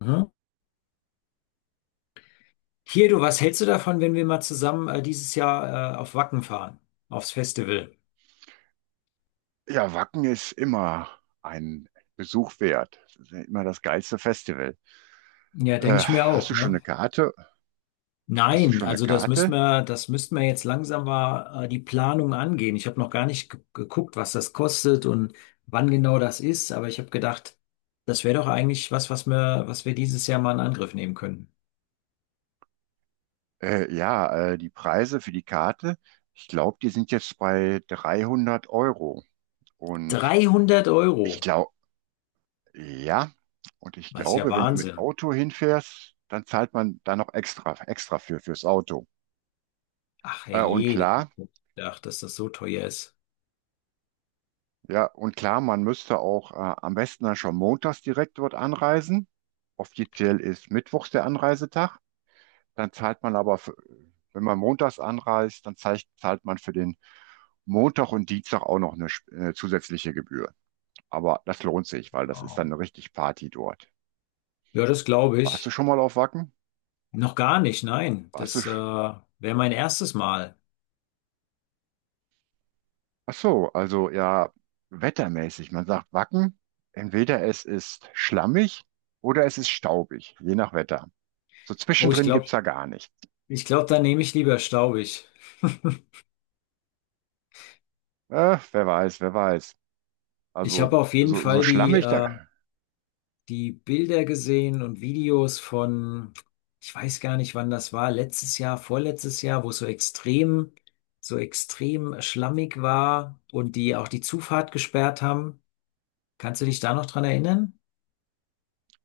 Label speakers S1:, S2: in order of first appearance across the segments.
S1: Mhm. Hier, du, was hältst du davon, wenn wir mal zusammen dieses Jahr auf Wacken fahren, aufs Festival?
S2: Ja, Wacken ist immer ein Besuch wert. Das ist ja immer das geilste Festival.
S1: Ja, denke ich mir
S2: Hast
S1: auch,
S2: du schon eine
S1: ne?
S2: Karte? Hast du
S1: Nein,
S2: schon eine
S1: also das müssten
S2: Karte?
S1: wir, das müssten wir jetzt langsam mal die Planung angehen. Ich habe noch gar nicht geguckt, was das kostet und wann genau das ist, aber ich habe gedacht, das wäre doch eigentlich was, was wir dieses Jahr mal in Angriff nehmen können.
S2: Ja, die Preise für die Karte, ich glaube, die sind jetzt bei 300 Euro. Und
S1: 300
S2: ich
S1: Euro,
S2: glaube, ja,
S1: das ist ja
S2: wenn du mit
S1: Wahnsinn.
S2: Auto hinfährst, dann zahlt man da noch extra fürs Auto.
S1: Ach
S2: Äh, und
S1: herrje, das- ich
S2: klar,
S1: hab gedacht, dass das so teuer ist.
S2: Ja, und klar, man müsste auch am besten dann schon montags direkt dort anreisen. Offiziell ist mittwochs der Anreisetag. Dann zahlt man aber, wenn man montags anreist, dann zahlt man für den Montag und Dienstag auch noch eine, zusätzliche Gebühr. Aber das lohnt sich, weil das ist dann
S1: Oh.
S2: eine richtig Party dort.
S1: Ja, das glaube
S2: Warst du
S1: ich.
S2: schon mal auf Wacken?
S1: Noch gar nicht, nein.
S2: Warst du?
S1: Das
S2: sch-
S1: wäre mein erstes Mal.
S2: Ach so, also ja, wettermäßig. Man sagt Wacken, entweder es ist schlammig oder es ist staubig, je nach Wetter. So
S1: Oh, ich
S2: zwischendrin
S1: glaube,
S2: gibt's ja gar nichts.
S1: ich glaube, dann nehme ich lieber staubig.
S2: Wer weiß, wer weiß.
S1: Ich
S2: Also
S1: habe auf jeden
S2: so
S1: Fall die,
S2: schlammig da.
S1: die Bilder gesehen und Videos von, ich weiß gar nicht, wann das war, letztes Jahr, vorletztes Jahr, wo es so extrem schlammig war und die auch die Zufahrt gesperrt haben. Kannst du dich da noch dran erinnern?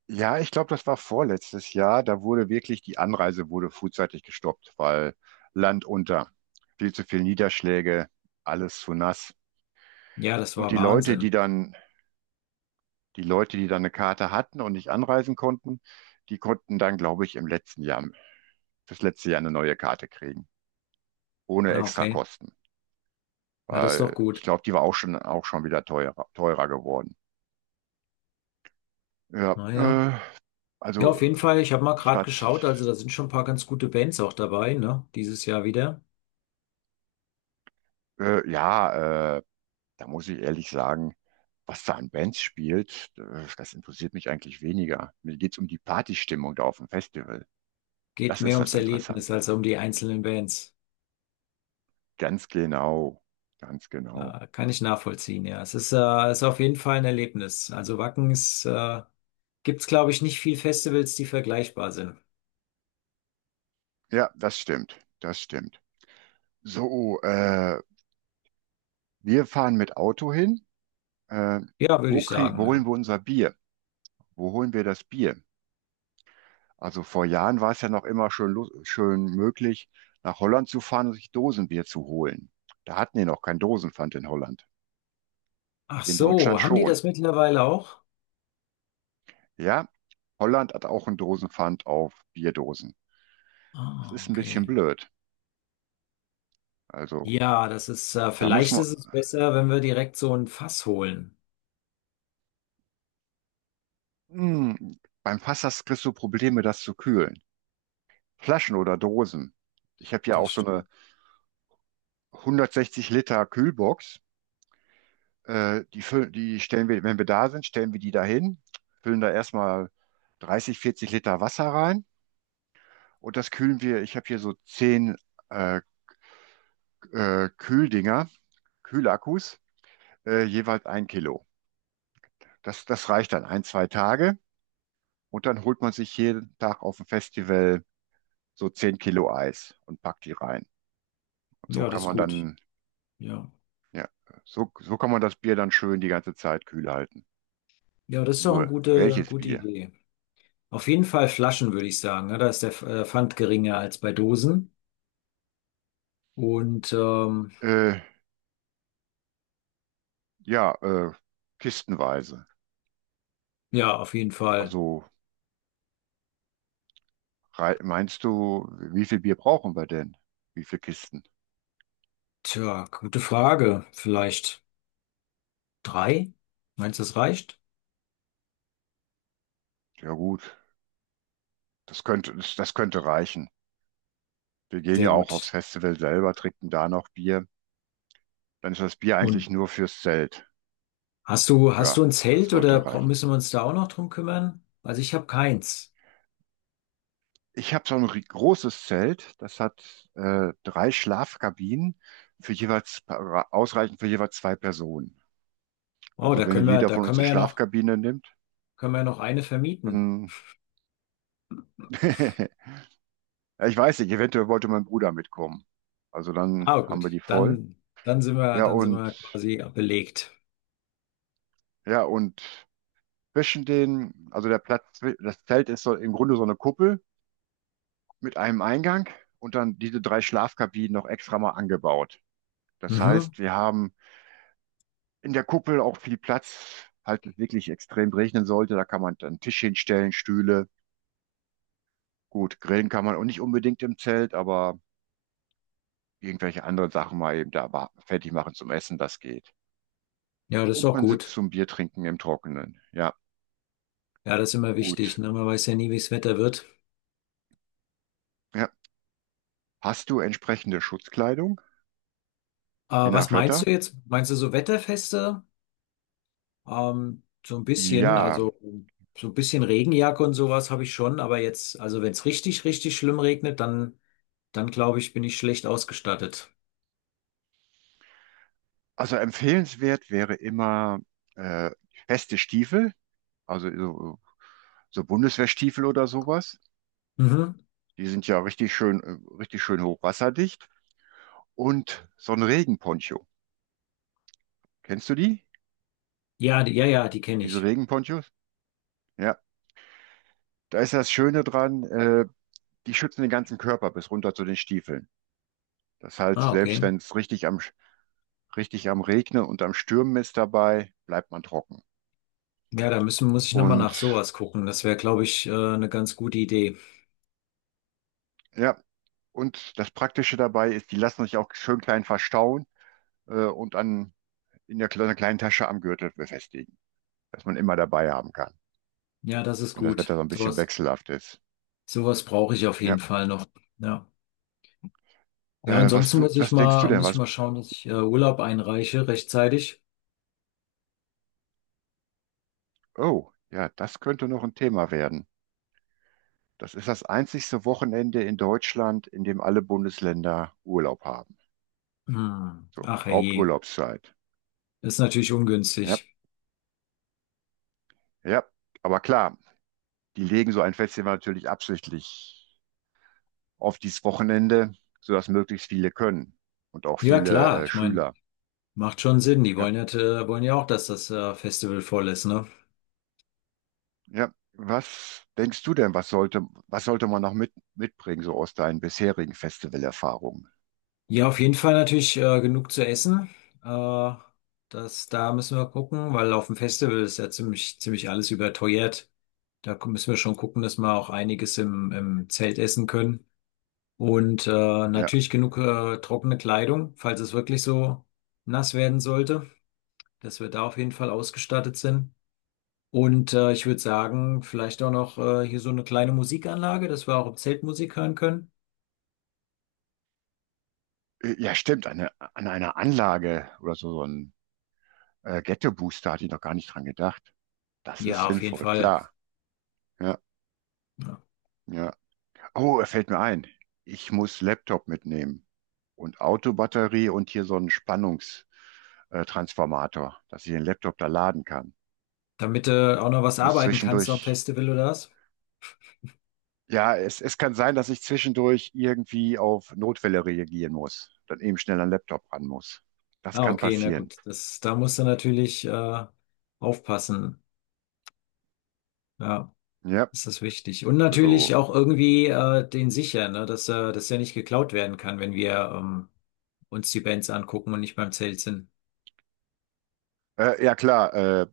S2: Ja, ich glaube, das war vorletztes Jahr. Da wurde wirklich die Anreise wurde frühzeitig gestoppt, weil Land unter, viel zu viel Niederschläge, alles zu nass.
S1: Ja, das
S2: Und
S1: war Wahnsinn.
S2: die Leute, die dann eine Karte hatten und nicht anreisen konnten, die konnten dann, glaube ich, fürs letzte Jahr eine neue Karte kriegen, ohne
S1: Ah, okay.
S2: Extrakosten.
S1: Na, das ist doch
S2: Weil ich
S1: gut.
S2: glaube, die war auch schon wieder teurer, geworden. Ja,
S1: Naja. Ja,
S2: also
S1: auf jeden Fall. Ich habe mal
S2: ich
S1: gerade
S2: war
S1: geschaut, also da sind schon ein paar ganz gute Bands auch dabei, ne? Dieses Jahr wieder.
S2: Ja, da muss ich ehrlich sagen, was da an Bands spielt, das interessiert mich eigentlich weniger. Mir geht's um die Partystimmung da auf dem Festival.
S1: Geht
S2: Das
S1: mehr
S2: ist das
S1: ums Erlebnis
S2: Interessante.
S1: als um die einzelnen Bands.
S2: Ganz genau, ganz genau.
S1: Kann ich nachvollziehen, ja. Ist auf jeden Fall ein Erlebnis. Also Wacken ist, gibt's, glaube ich, nicht viel Festivals, die vergleichbar sind.
S2: Ja, das stimmt, das stimmt. So, wir fahren mit Auto hin. Äh,
S1: Ja, würde ich
S2: wo
S1: sagen,
S2: holen
S1: ja.
S2: wir unser Bier? Wo holen wir das Bier? Also vor Jahren war es ja noch immer schön, schön möglich, nach Holland zu fahren und sich Dosenbier zu holen. Da hatten die noch kein Dosenpfand in Holland.
S1: Ach
S2: In Deutschland
S1: so, haben die
S2: schon.
S1: das mittlerweile auch?
S2: Ja, Holland hat auch einen Dosenpfand auf Bierdosen. Das
S1: Ah,
S2: ist ein bisschen
S1: okay.
S2: blöd. Also,
S1: Ja, das ist,
S2: da muss
S1: vielleicht
S2: man,
S1: ist es besser, wenn wir direkt so ein Fass holen.
S2: hm, beim Fass kriegst du Probleme, das zu kühlen. Flaschen oder Dosen. Ich habe ja auch
S1: Das
S2: so eine
S1: stimmt.
S2: 160 Liter Kühlbox. Die stellen wir, wenn wir da sind, stellen wir die dahin, füllen da erstmal 30, 40 Liter Wasser rein und das kühlen wir. Ich habe hier so 10 äh, äh, Kühldinger, Kühlakkus, jeweils ein Kilo. Das reicht dann ein, zwei Tage und dann holt man sich jeden Tag auf dem Festival so 10 Kilo Eis und packt die rein. Und
S1: Ja, das ist gut. Ja.
S2: ja, so kann man das Bier dann schön die ganze Zeit kühl halten.
S1: Ja, das ist doch eine
S2: Nur,
S1: gute,
S2: welches
S1: gute
S2: Bier?
S1: Idee. Auf jeden Fall Flaschen, würde ich sagen, ne? Da ist der Pfand geringer als bei Dosen. Und
S2: Äh, ja, kistenweise.
S1: ja, auf jeden Fall.
S2: Also meinst du, wie viel Bier brauchen wir denn? Wie viele Kisten?
S1: Tja, gute Frage. Vielleicht drei? Meinst du, das reicht?
S2: Ja gut, das könnte reichen. Wir gehen ja
S1: Sehr
S2: auch aufs
S1: gut.
S2: Festival selber, trinken da noch Bier. Dann ist das Bier eigentlich
S1: Und
S2: nur fürs Zelt.
S1: hast du, hast
S2: Ja,
S1: du ein
S2: das
S1: Zelt oder
S2: sollte reichen.
S1: müssen wir uns da auch noch drum kümmern? Also ich habe keins.
S2: Ich habe so ein großes Zelt, das hat drei Schlafkabinen für jeweils ausreichend für jeweils zwei Personen.
S1: Oh,
S2: Also wenn jeder
S1: da
S2: von uns
S1: können
S2: eine
S1: wir ja noch,
S2: Schlafkabine nimmt,
S1: können wir ja noch eine vermieten.
S2: dann ja, ich weiß nicht, eventuell wollte mein Bruder mitkommen. Also dann
S1: Ah,
S2: haben
S1: gut.
S2: wir die voll.
S1: Dann, dann sind wir,
S2: Ja
S1: dann sind
S2: und
S1: wir quasi belegt.
S2: ja und also der Platz, das Zelt ist so im Grunde so eine Kuppel mit einem Eingang und dann diese drei Schlafkabinen noch extra mal angebaut. Das
S1: Mhm.
S2: heißt, wir haben in der Kuppel auch viel Platz, falls es wirklich extrem regnen sollte. Da kann man dann einen Tisch hinstellen, Stühle. Gut, grillen kann man auch nicht unbedingt im Zelt, aber irgendwelche anderen Sachen mal eben da fertig machen zum Essen, das geht.
S1: Ja, das ist
S2: Und
S1: doch
S2: man sitzt
S1: gut.
S2: zum Bier trinken im Trockenen. Ja,
S1: Ja, das ist immer wichtig,
S2: gut.
S1: ne? Man weiß ja nie, wie das Wetter wird.
S2: Ja. Hast du entsprechende Schutzkleidung, je
S1: Was
S2: nach
S1: meinst
S2: Wetter?
S1: du jetzt? Meinst du so Wetterfeste? So ein bisschen,
S2: Ja,
S1: also so ein bisschen Regenjacke und sowas habe ich schon, aber jetzt, also wenn es richtig, richtig schlimm regnet, dann, dann glaube ich, bin ich schlecht ausgestattet.
S2: also empfehlenswert wäre immer äh, feste Stiefel, also so Bundeswehrstiefel oder sowas.
S1: Mhm.
S2: Die sind ja richtig schön hochwasserdicht. Und so ein Regenponcho. Kennst du die?
S1: Ja, die kenne
S2: Diese
S1: ich.
S2: Regenponchos? Ja, da ist das Schöne dran, die schützen den ganzen Körper bis runter zu den Stiefeln. Das heißt,
S1: Ah,
S2: selbst
S1: okay.
S2: wenn es richtig am Regnen und am Stürmen ist dabei, bleibt man trocken.
S1: Ja, muss ich nochmal
S2: Und
S1: nach sowas gucken. Das wäre, glaube ich, eine ganz gute Idee.
S2: ja, und das Praktische dabei ist, die lassen sich auch schön klein verstauen und an, in der, kle- einer kleinen Tasche am Gürtel befestigen, dass man immer dabei haben kann,
S1: Ja, das ist
S2: wenn das Wetter so
S1: gut.
S2: ein bisschen wechselhaft ist.
S1: Sowas brauche ich auf jeden
S2: Ja,
S1: Fall noch. Ja. Ja, ansonsten muss ich
S2: was denkst du
S1: mal,
S2: denn?
S1: muss ich
S2: Was
S1: mal schauen, dass ich Urlaub einreiche rechtzeitig.
S2: Oh, ja, das könnte noch ein Thema werden. Das ist das einzigste Wochenende in Deutschland, in dem alle Bundesländer Urlaub haben.
S1: Hm.
S2: So,
S1: Ach herrje,
S2: Haupturlaubszeit.
S1: ist natürlich
S2: Ja,
S1: ungünstig.
S2: ja. Aber klar, die legen so ein Festival natürlich absichtlich auf dieses Wochenende, sodass möglichst viele können und auch
S1: Ja,
S2: viele
S1: klar, ich meine,
S2: Schüler.
S1: macht schon Sinn.
S2: Ja,
S1: Wollen ja auch, dass das Festival voll ist, ne?
S2: ja. Was denkst du denn, was sollte man noch mitbringen, so aus deinen bisherigen Festivalerfahrungen?
S1: Ja, auf jeden Fall natürlich genug zu essen. Äh, Das, da müssen wir gucken, weil auf dem Festival ist ja ziemlich alles überteuert. Da müssen wir schon gucken, dass wir auch einiges im Zelt essen können. Und
S2: Ja.
S1: natürlich genug trockene Kleidung, falls es wirklich so nass werden sollte, dass wir da auf jeden Fall ausgestattet sind. Und ich würde sagen, vielleicht auch noch hier so eine kleine Musikanlage, dass wir auch im Zelt Musik hören können.
S2: Ja, stimmt, an einer Anlage oder so ein Ghetto-Booster hatte ich noch gar nicht dran gedacht. Das ist
S1: Ja, auf jeden
S2: sinnvoll,
S1: Fall.
S2: klar. Ja,
S1: Ja.
S2: ja. Oh, er fällt mir ein. Ich muss Laptop mitnehmen und Autobatterie und hier so einen Spannungs Transformator, dass ich den Laptop da laden kann.
S1: Damit du auch noch
S2: Ich
S1: was
S2: muss
S1: arbeiten kannst am
S2: zwischendurch,
S1: Festival oder was?
S2: ja, es kann sein, dass ich zwischendurch irgendwie auf Notfälle reagieren muss, dann eben schnell an den Laptop ran muss. Das
S1: Ah,
S2: kann
S1: okay, na
S2: passieren.
S1: gut. Das, da musst du natürlich aufpassen. Ja.
S2: Ja,
S1: Das ist wichtig. Und
S2: also,
S1: natürlich auch irgendwie den sichern, ne? Dass, dass er nicht geklaut werden kann, wenn wir uns die Bands angucken und nicht beim Zelt sind.
S2: ja klar,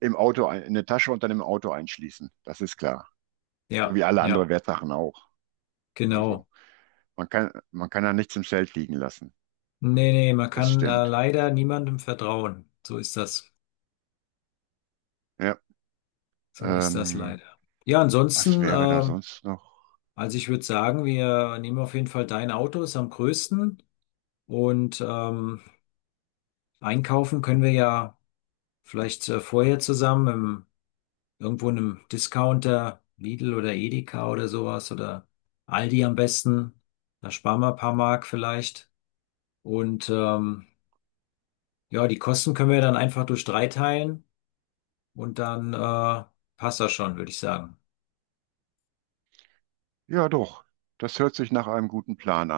S2: im Auto, in eine Tasche und dann im Auto einschließen. Das ist klar. So
S1: Ja,
S2: wie alle anderen
S1: ja,
S2: Wertsachen auch. Also
S1: genau.
S2: man kann da nichts im Zelt liegen lassen.
S1: Nee, nee, man
S2: Das
S1: kann
S2: stimmt.
S1: leider niemandem vertrauen. So ist das.
S2: Ja.
S1: So ist das
S2: Ähm,
S1: leider. Ja,
S2: was
S1: ansonsten,
S2: wäre da sonst noch?
S1: also ich würde sagen, wir nehmen auf jeden Fall dein Auto, ist am größten. Und einkaufen können wir ja vielleicht vorher zusammen irgendwo in einem Discounter, Lidl oder Edeka oder sowas oder Aldi am besten. Da sparen wir ein paar Mark vielleicht. Und ja, die Kosten können wir dann einfach durch drei teilen und dann passt das schon, würde ich sagen.
S2: Ja, doch. Das hört sich nach einem guten Plan an.